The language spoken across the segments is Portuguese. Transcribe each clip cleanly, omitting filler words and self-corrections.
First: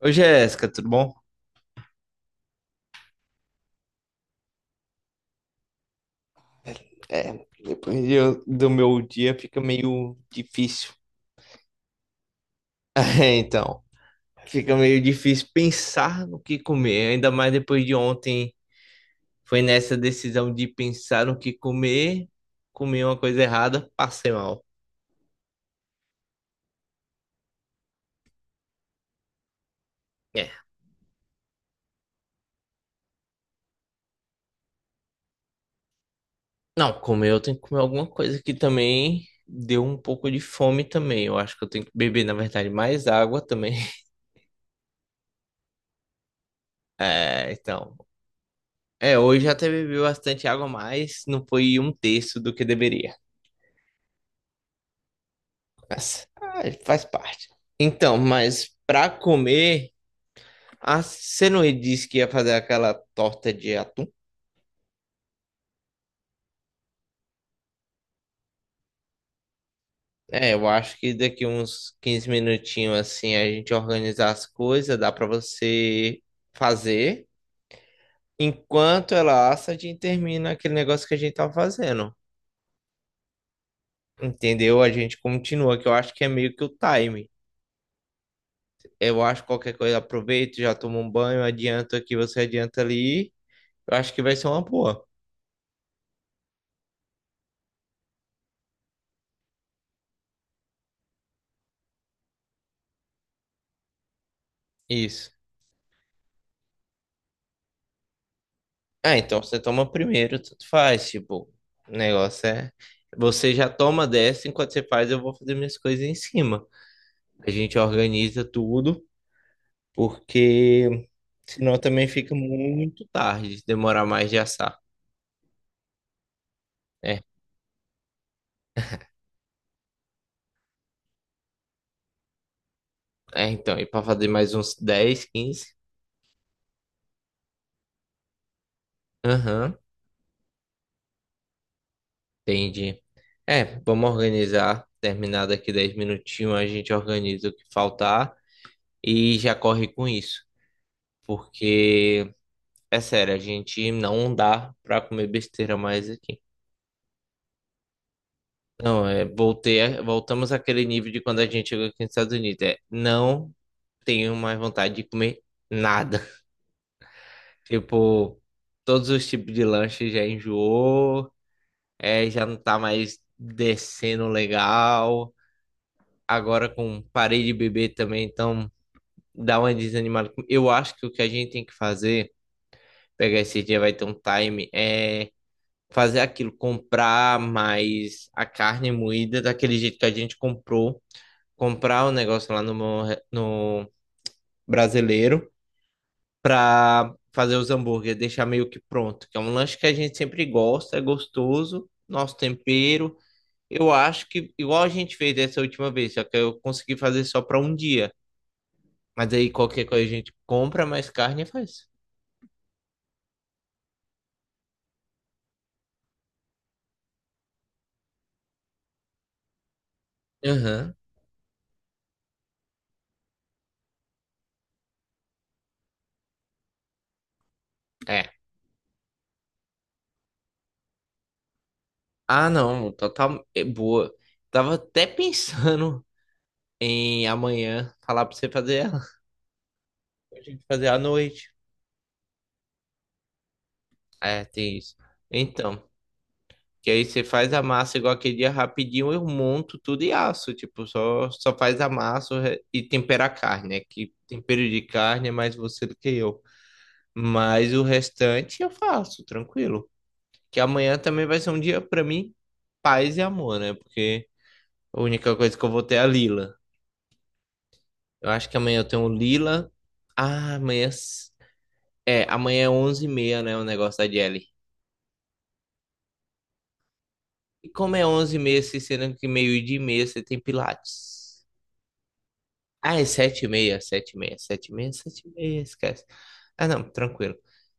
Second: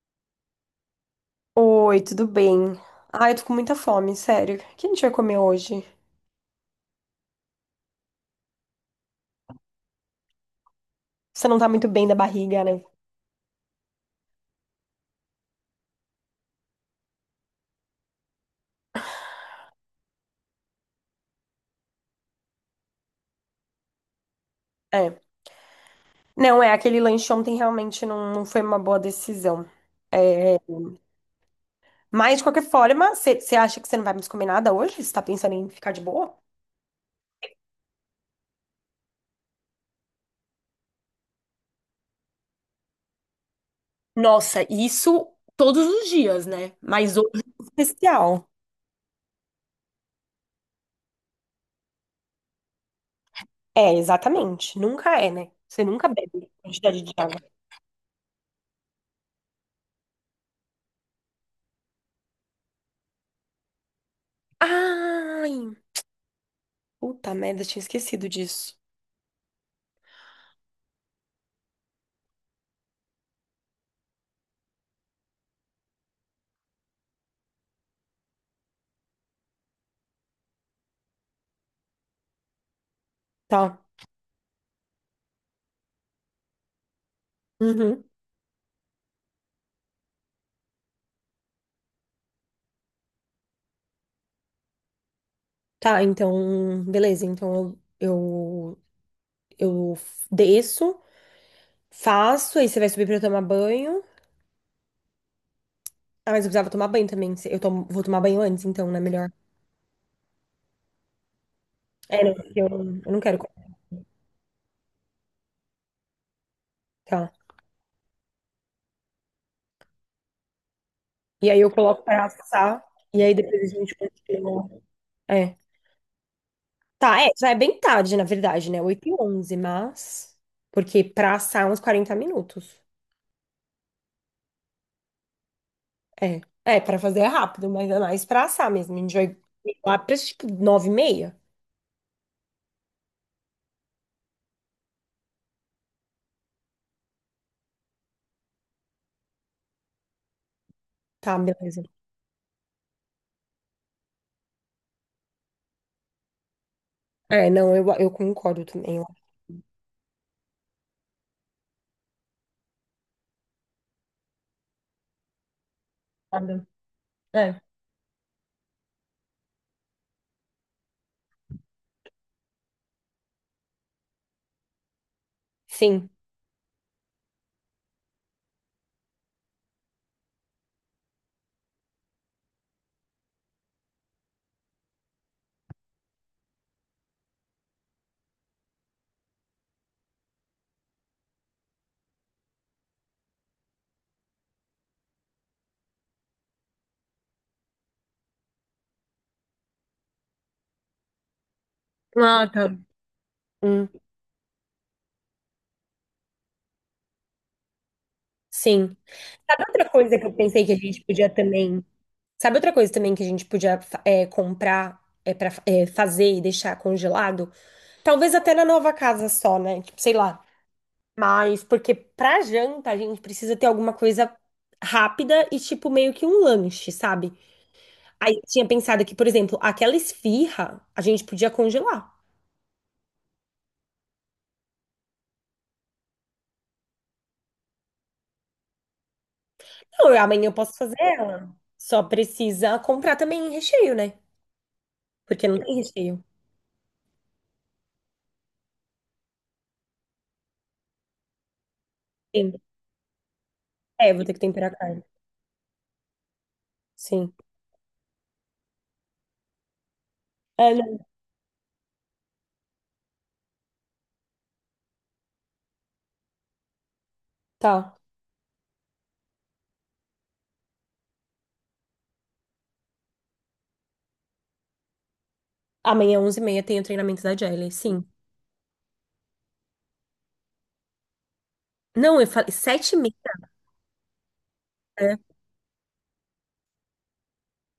Ô Jéssica, tudo bom? Oi, tudo bem? Ai, eu tô com muita fome, sério. O que a gente vai comer hoje? É, do meu dia fica meio difícil. Você não tá muito bem da barriga, né? É, então, fica meio difícil pensar no que comer, ainda mais depois de ontem. Foi nessa decisão de pensar no que comer, comi uma coisa errada, passei mal. É. Não, é, aquele lanche ontem realmente não, não foi uma boa decisão. É, É. mas, de qualquer forma, você acha que você não vai mais comer nada hoje? Você tá pensando em ficar de boa? Não, comer eu tenho que comer alguma coisa que também deu um pouco de fome também. Eu acho que eu tenho que beber, na verdade, mais água também. Nossa, isso todos os dias, né? Mas hoje, É, é então. especial. É, hoje até bebi bastante água, mas não foi um terço do que deveria. É, exatamente. Nunca é, né? Você nunca Mas, bebe ah, quantidade faz de água. parte. Então, mas pra comer, ah, você não disse que ia fazer aquela torta de atum? Ai, puta merda, tinha esquecido disso. É, eu acho que daqui uns 15 minutinhos assim a gente organizar as coisas, dá pra você fazer. Enquanto ela assa, a gente termina aquele negócio que a gente tava fazendo. Tá. Entendeu? A gente continua, que eu acho que é meio que o time. Eu acho que qualquer coisa aproveita, já toma um banho, adianta aqui, você adianta ali. Eu acho que vai ser uma boa. Tá, então, beleza. Então eu desço, faço, aí você vai subir pra eu tomar banho. Isso. Ah, mas eu precisava tomar banho também. Vou tomar banho antes, então, né? Ah, Melhor. então você toma primeiro, tanto faz. Tipo, o É, não, negócio porque eu, é. eu não quero. Você já toma dessa, enquanto você faz, eu vou fazer minhas coisas em cima. Tá. A gente organiza tudo, porque E aí eu senão coloco também pra fica assar, muito e aí tarde, depois se a gente demorar mais de continua. assar. É. Tá, É, é, já é bem tarde, na verdade, né? 8:11, mas. Porque pra assar é uns 40 minutos. é então, e para fazer mais uns 10, 15, É. É, pra fazer é rápido, mas é mais pra assar mesmo. A gente vai aham, lá pra tipo 9:30. entendi. É, vamos organizar. Terminar daqui 10 minutinhos, a gente organiza o que faltar e já corre com isso. Tá, beleza. Porque é sério, a gente não dá pra comer besteira mais aqui. É, não, eu concordo também. Não, Eu é, voltei, voltamos àquele nível de quando a gente chegou aqui nos Estados Unidos. É, não tenho mais vontade de comer nada. Sabe? É. Tipo, todos os tipos de lanche já enjoou, é, já não tá mais descendo legal. Sim, Agora com parei de beber também, então dá uma desanimada. Eu acho que o que a gente tem que fazer, pegar esse dia, vai ter um time, é, fazer aquilo, comprar mais a carne moída daquele jeito que a gente comprou, comprar o negócio lá no, no brasileiro para fazer os hambúrgueres, deixar meio que pronto, que é um lanche que a gente sempre gosta, é gostoso, nosso ah, tá. tempero. Hum, Eu acho que igual a gente fez dessa última vez, só que eu consegui fazer só para um dia. sim. Mas aí Sabe qualquer outra coisa a coisa que gente eu pensei que a compra gente mais podia carne e também. faz. Sabe outra coisa também que a gente podia comprar para fazer e deixar congelado? Talvez até na nova casa só, né? Tipo, sei lá. Aham. Mas porque pra janta a gente precisa ter alguma coisa rápida e tipo meio que um lanche, sabe? É. Aí eu tinha pensado que, por exemplo, aquela esfirra a gente podia congelar. Ah, não, total é boa. Tava até pensando em amanhã falar pra você fazer ela. Não, A amanhã eu gente posso fazer fazer à ela. noite. Só precisa comprar também recheio, né? É, tem isso. Porque não tem Então, recheio. que aí você faz a massa igual aquele dia rapidinho, eu monto tudo e asso. Tipo, só faz a massa Sim. E tempera a carne, né? É, Que eu vou ter que tempero temperar a de carne. carne é mais você do que eu. Sim. Mas o restante eu faço, tranquilo. Que É, amanhã não, também vai ser um dia pra mim, paz e amor, né? Porque a única coisa que eu vou ter é a Lila. tá. Eu acho que amanhã eu tenho Lila. Ah, amanhã. É, amanhã é 11:30, né? O negócio da Jelly. Amanhã, 11h30, tem o treinamento da E Jelly, como sim. é 11:30, se sendo que 12:30 você tem Pilates? Não, eu falei sete e Ah, é meia. 7:30, 7:30, 7:30, Né? sete e meia. Esquece. Ah, não, tranquilo.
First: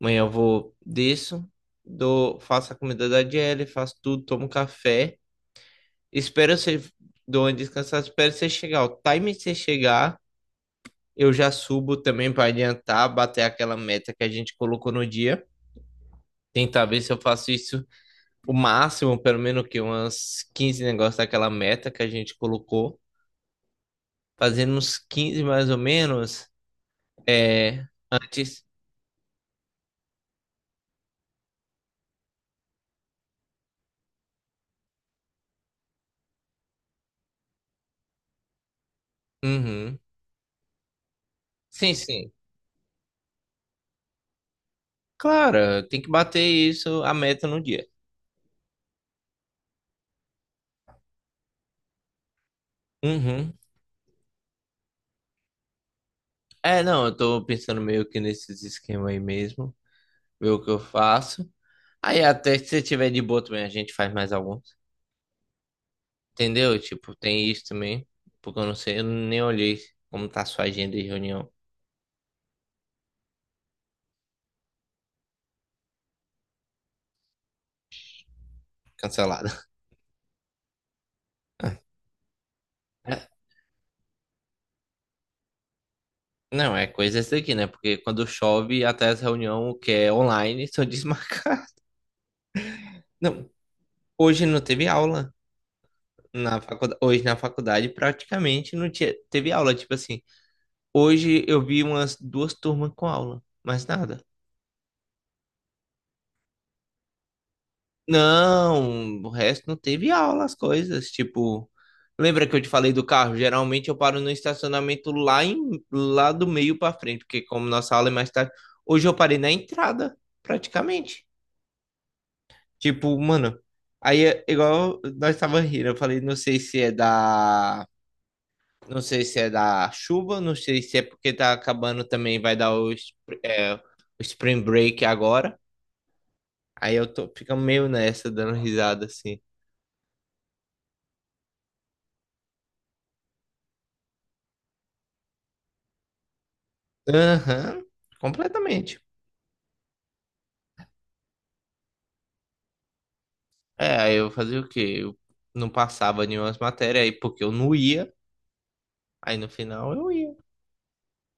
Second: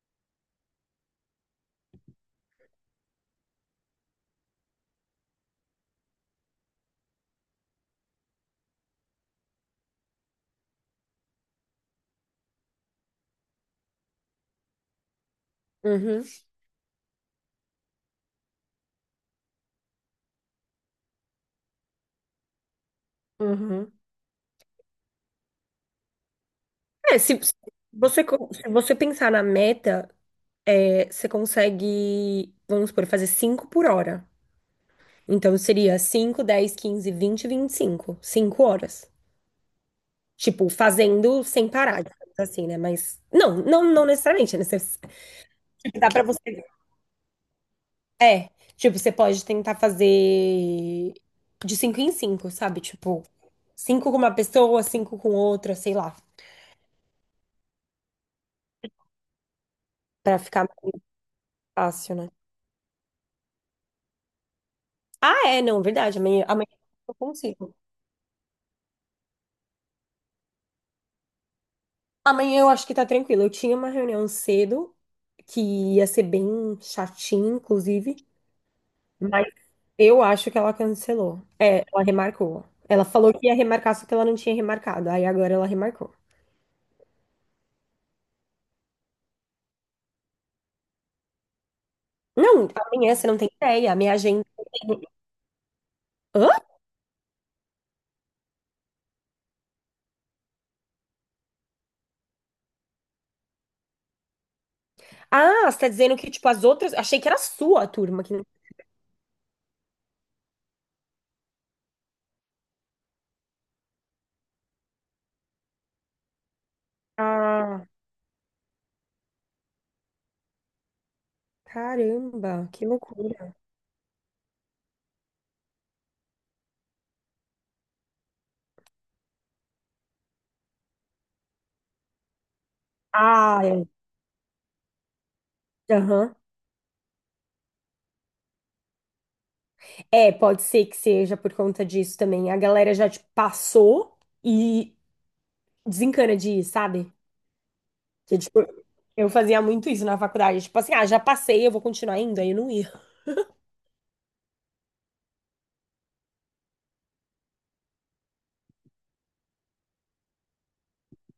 Amanhã eu vou, disso, dou, faço a comida da Jelly, faço tudo, tomo café. Espero você, dou uma descansada, espero você chegar. O time que você chegar, eu já subo também para adiantar, bater aquela meta que a gente colocou no dia. Uhum, Tentar ver se eu faço isso o máximo, pelo menos que umas 15 negócios daquela meta que a gente colocou. uhum. Fazendo uns 15 mais ou menos, É, se, se é, você, co- antes. se você pensar na meta, é, você consegue, vamos supor, fazer 5 por hora. Então, seria cinco, 10, 15, 20, 25, 5 horas. Uhum. Tipo, fazendo sem Sim, parar, sim. digamos assim, né? Mas não, não, não necessariamente, né? Claro, tem Dá que pra bater você. isso, a meta no dia. Tipo, você pode tentar fazer de cinco em cinco, sabe? Tipo, Uhum. cinco com uma pessoa, cinco com outra, sei lá, É, não, eu tô pensando meio que nesses esquemas aí mesmo, pra ver o ficar que eu mais faço. fácil, Aí né? até se você tiver de boa também, a gente faz mais alguns. Ah, é, não, verdade. Amanhã, amanhã Entendeu? Tipo, eu tem isso consigo. também, porque eu não sei, eu nem olhei como tá a sua agenda de reunião Amanhã eu acho que tá tranquilo. Eu tinha uma reunião cedo que ia ser bem chatinha, inclusive. cancelada. Eu acho que ela cancelou. É, ela remarcou. Ela falou que ia remarcar, só que ela não tinha remarcado. Aí agora ela remarcou. Não, é coisa essa daqui, né? Porque quando chove, até as reunião que é online são desmarcadas. Não, amanhã você não Não, tem ideia. A minha agenda. hoje não teve aula Hã? na faculdade. Hoje na faculdade praticamente não tinha, teve aula. Tipo assim, hoje eu vi umas duas turmas com aula, mas nada. Ah, você tá dizendo que, tipo, as outras. Achei que era a sua turma que não. Não, o resto não teve aula, as coisas. Tipo, lembra que eu te falei do carro? Geralmente eu paro no estacionamento lá, em, lá do meio pra frente, porque como Ah, nossa aula é mais tarde, hoje eu parei na entrada, praticamente. caramba, que Tipo, loucura. mano, aí é igual nós tava rindo, eu falei, não sei se é da, não sei se é da chuva, não sei se é porque tá acabando também, vai dar o, spr- Ah, é, o é. Spring Break agora. Aham. Aí eu tô, fica meio nessa, dando risada assim. É, pode ser que seja por conta disso também. A galera já, tipo, passou e desencana de ir, sabe? Aham, Que, tipo, completamente. eu fazia muito isso na faculdade. Tipo assim, ah, já passei, eu vou continuar indo. Aí eu não ia. É, aí eu fazia o quê? Eu não passava nenhuma matéria aí porque eu não ia, aí no final eu ia.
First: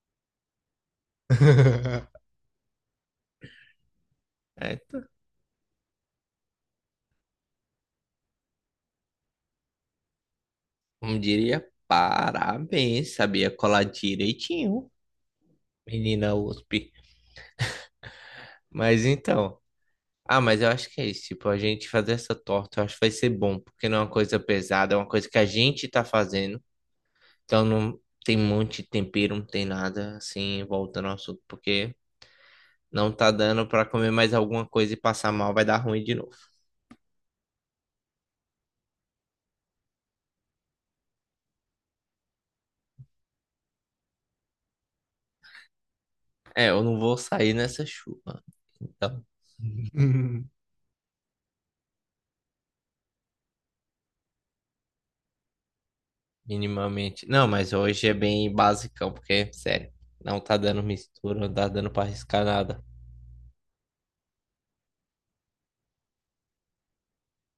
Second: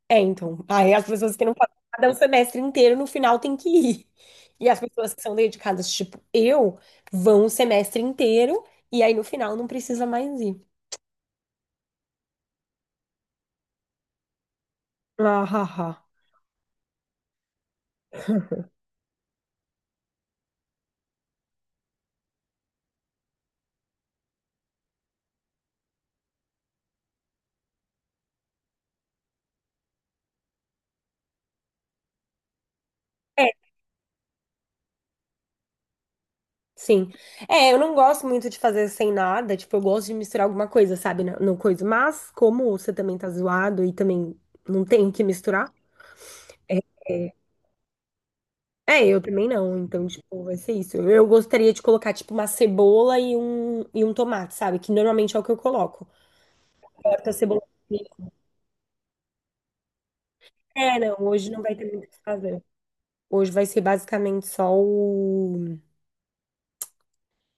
É, então. Aí as pessoas que não fazem nada o semestre inteiro, no final tem que ir. E É, as tá. pessoas que são dedicadas, tipo eu, vão o semestre inteiro e aí no final não precisa mais ir. Como diria, parabéns, sabia colar direitinho. Ah, ha, ha. Menina USP. Mas então. Ah, mas eu acho que é isso. Tipo, a gente fazer essa torta, eu acho que vai ser bom, porque não é uma coisa pesada, é uma coisa que a gente tá fazendo. Então não tem um monte de tempero, não tem nada assim, voltando ao assunto, porque não tá É, dando pra comer mais alguma coisa e passar mal, vai dar ruim de novo. sim. É, eu não gosto muito de fazer sem nada, tipo, eu gosto de misturar alguma coisa, sabe, no coisa. Mas como você também tá zoado e também não tem o que misturar, É, eu não vou é, sair nessa chuva. é, eu Então, também não. Então, tipo, vai ser isso. Eu gostaria de colocar, tipo, uma cebola e um tomate, sabe? Que normalmente é o que eu coloco. minimamente. Tá Não, cebola. mas hoje é bem basicão, porque, sério, não tá dando É, não, mistura, hoje não não tá vai dando ter pra muito o que arriscar fazer. nada. Hoje vai ser basicamente só o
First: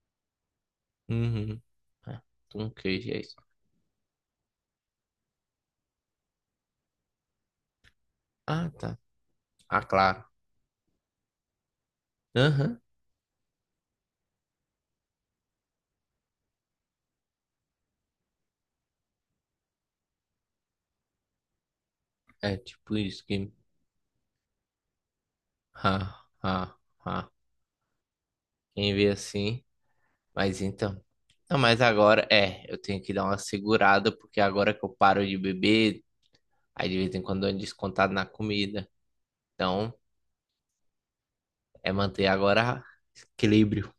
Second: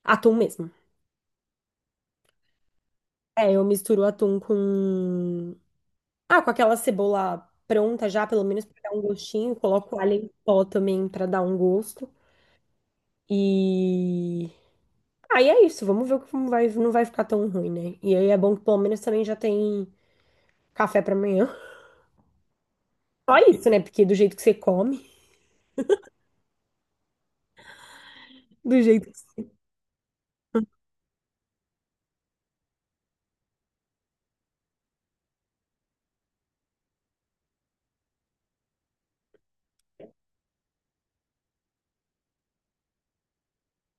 atum mesmo. Uhum. Ah, com queijo, é isso. É, eu misturo o atum com. Ah, com aquela cebola pronta já, pelo menos Ah, pra dar tá. um gostinho. Ah, Coloco alho claro. em pó também pra dar um gosto. Aham. E. Aí é isso, vamos ver como vai, não vai ficar tão ruim, né? E aí é bom que pelo menos também já tem café pra amanhã. É tipo isso Só que. isso, né? Porque do jeito que você come, Ha, ha, ha. do Quem jeito vê que. assim. Mas então. Não, mas agora é. Eu tenho que dar uma segurada, porque agora que eu paro de beber, aí de vez em quando eu ando descontado na comida. Então, é manter agora equilíbrio.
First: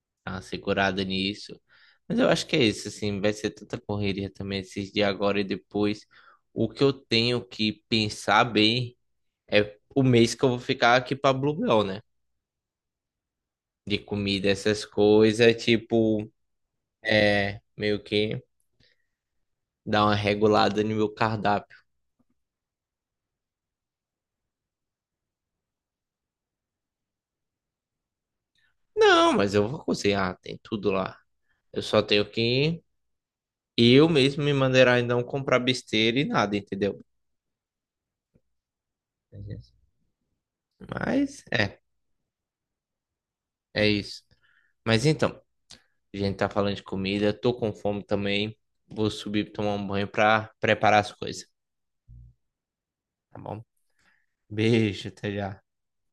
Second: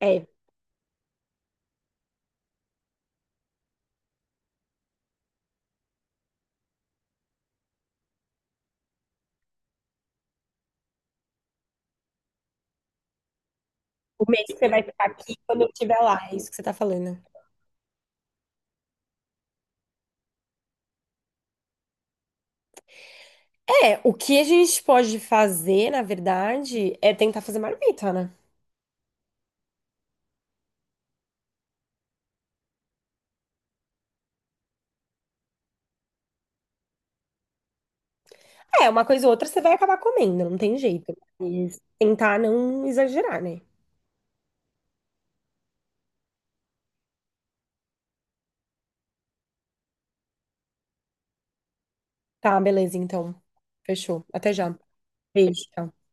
É, Dar uma segurada nisso. Mas eu acho que é isso, assim. Vai ser tanta correria também esses dias agora e depois. O que eu tenho que pensar bem é o mês que eu vou ficar aqui pra Bluebell, né? De o mês comida, que você vai essas ficar aqui coisas, quando eu estiver lá, tipo, é isso que você tá falando. é, meio que dar uma regulada no meu cardápio. É, o que a gente pode fazer, na verdade, é tentar fazer marmita, né? Não, mas eu vou cozinhar, tem tudo lá. Eu só tenho que eu mesmo me maneirar e não comprar besteira e nada, entendeu? É, uma coisa ou outra você vai acabar comendo, não tem jeito. Mas é, Mas tentar não exagerar, né? é isso. Mas então, a gente tá falando de comida, tô com fome também. Vou subir pra tomar um banho pra preparar as coisas, Tá, beleza, então. tá bom? Fechou. Até já. Beijo, até já. Beijo. Tchau.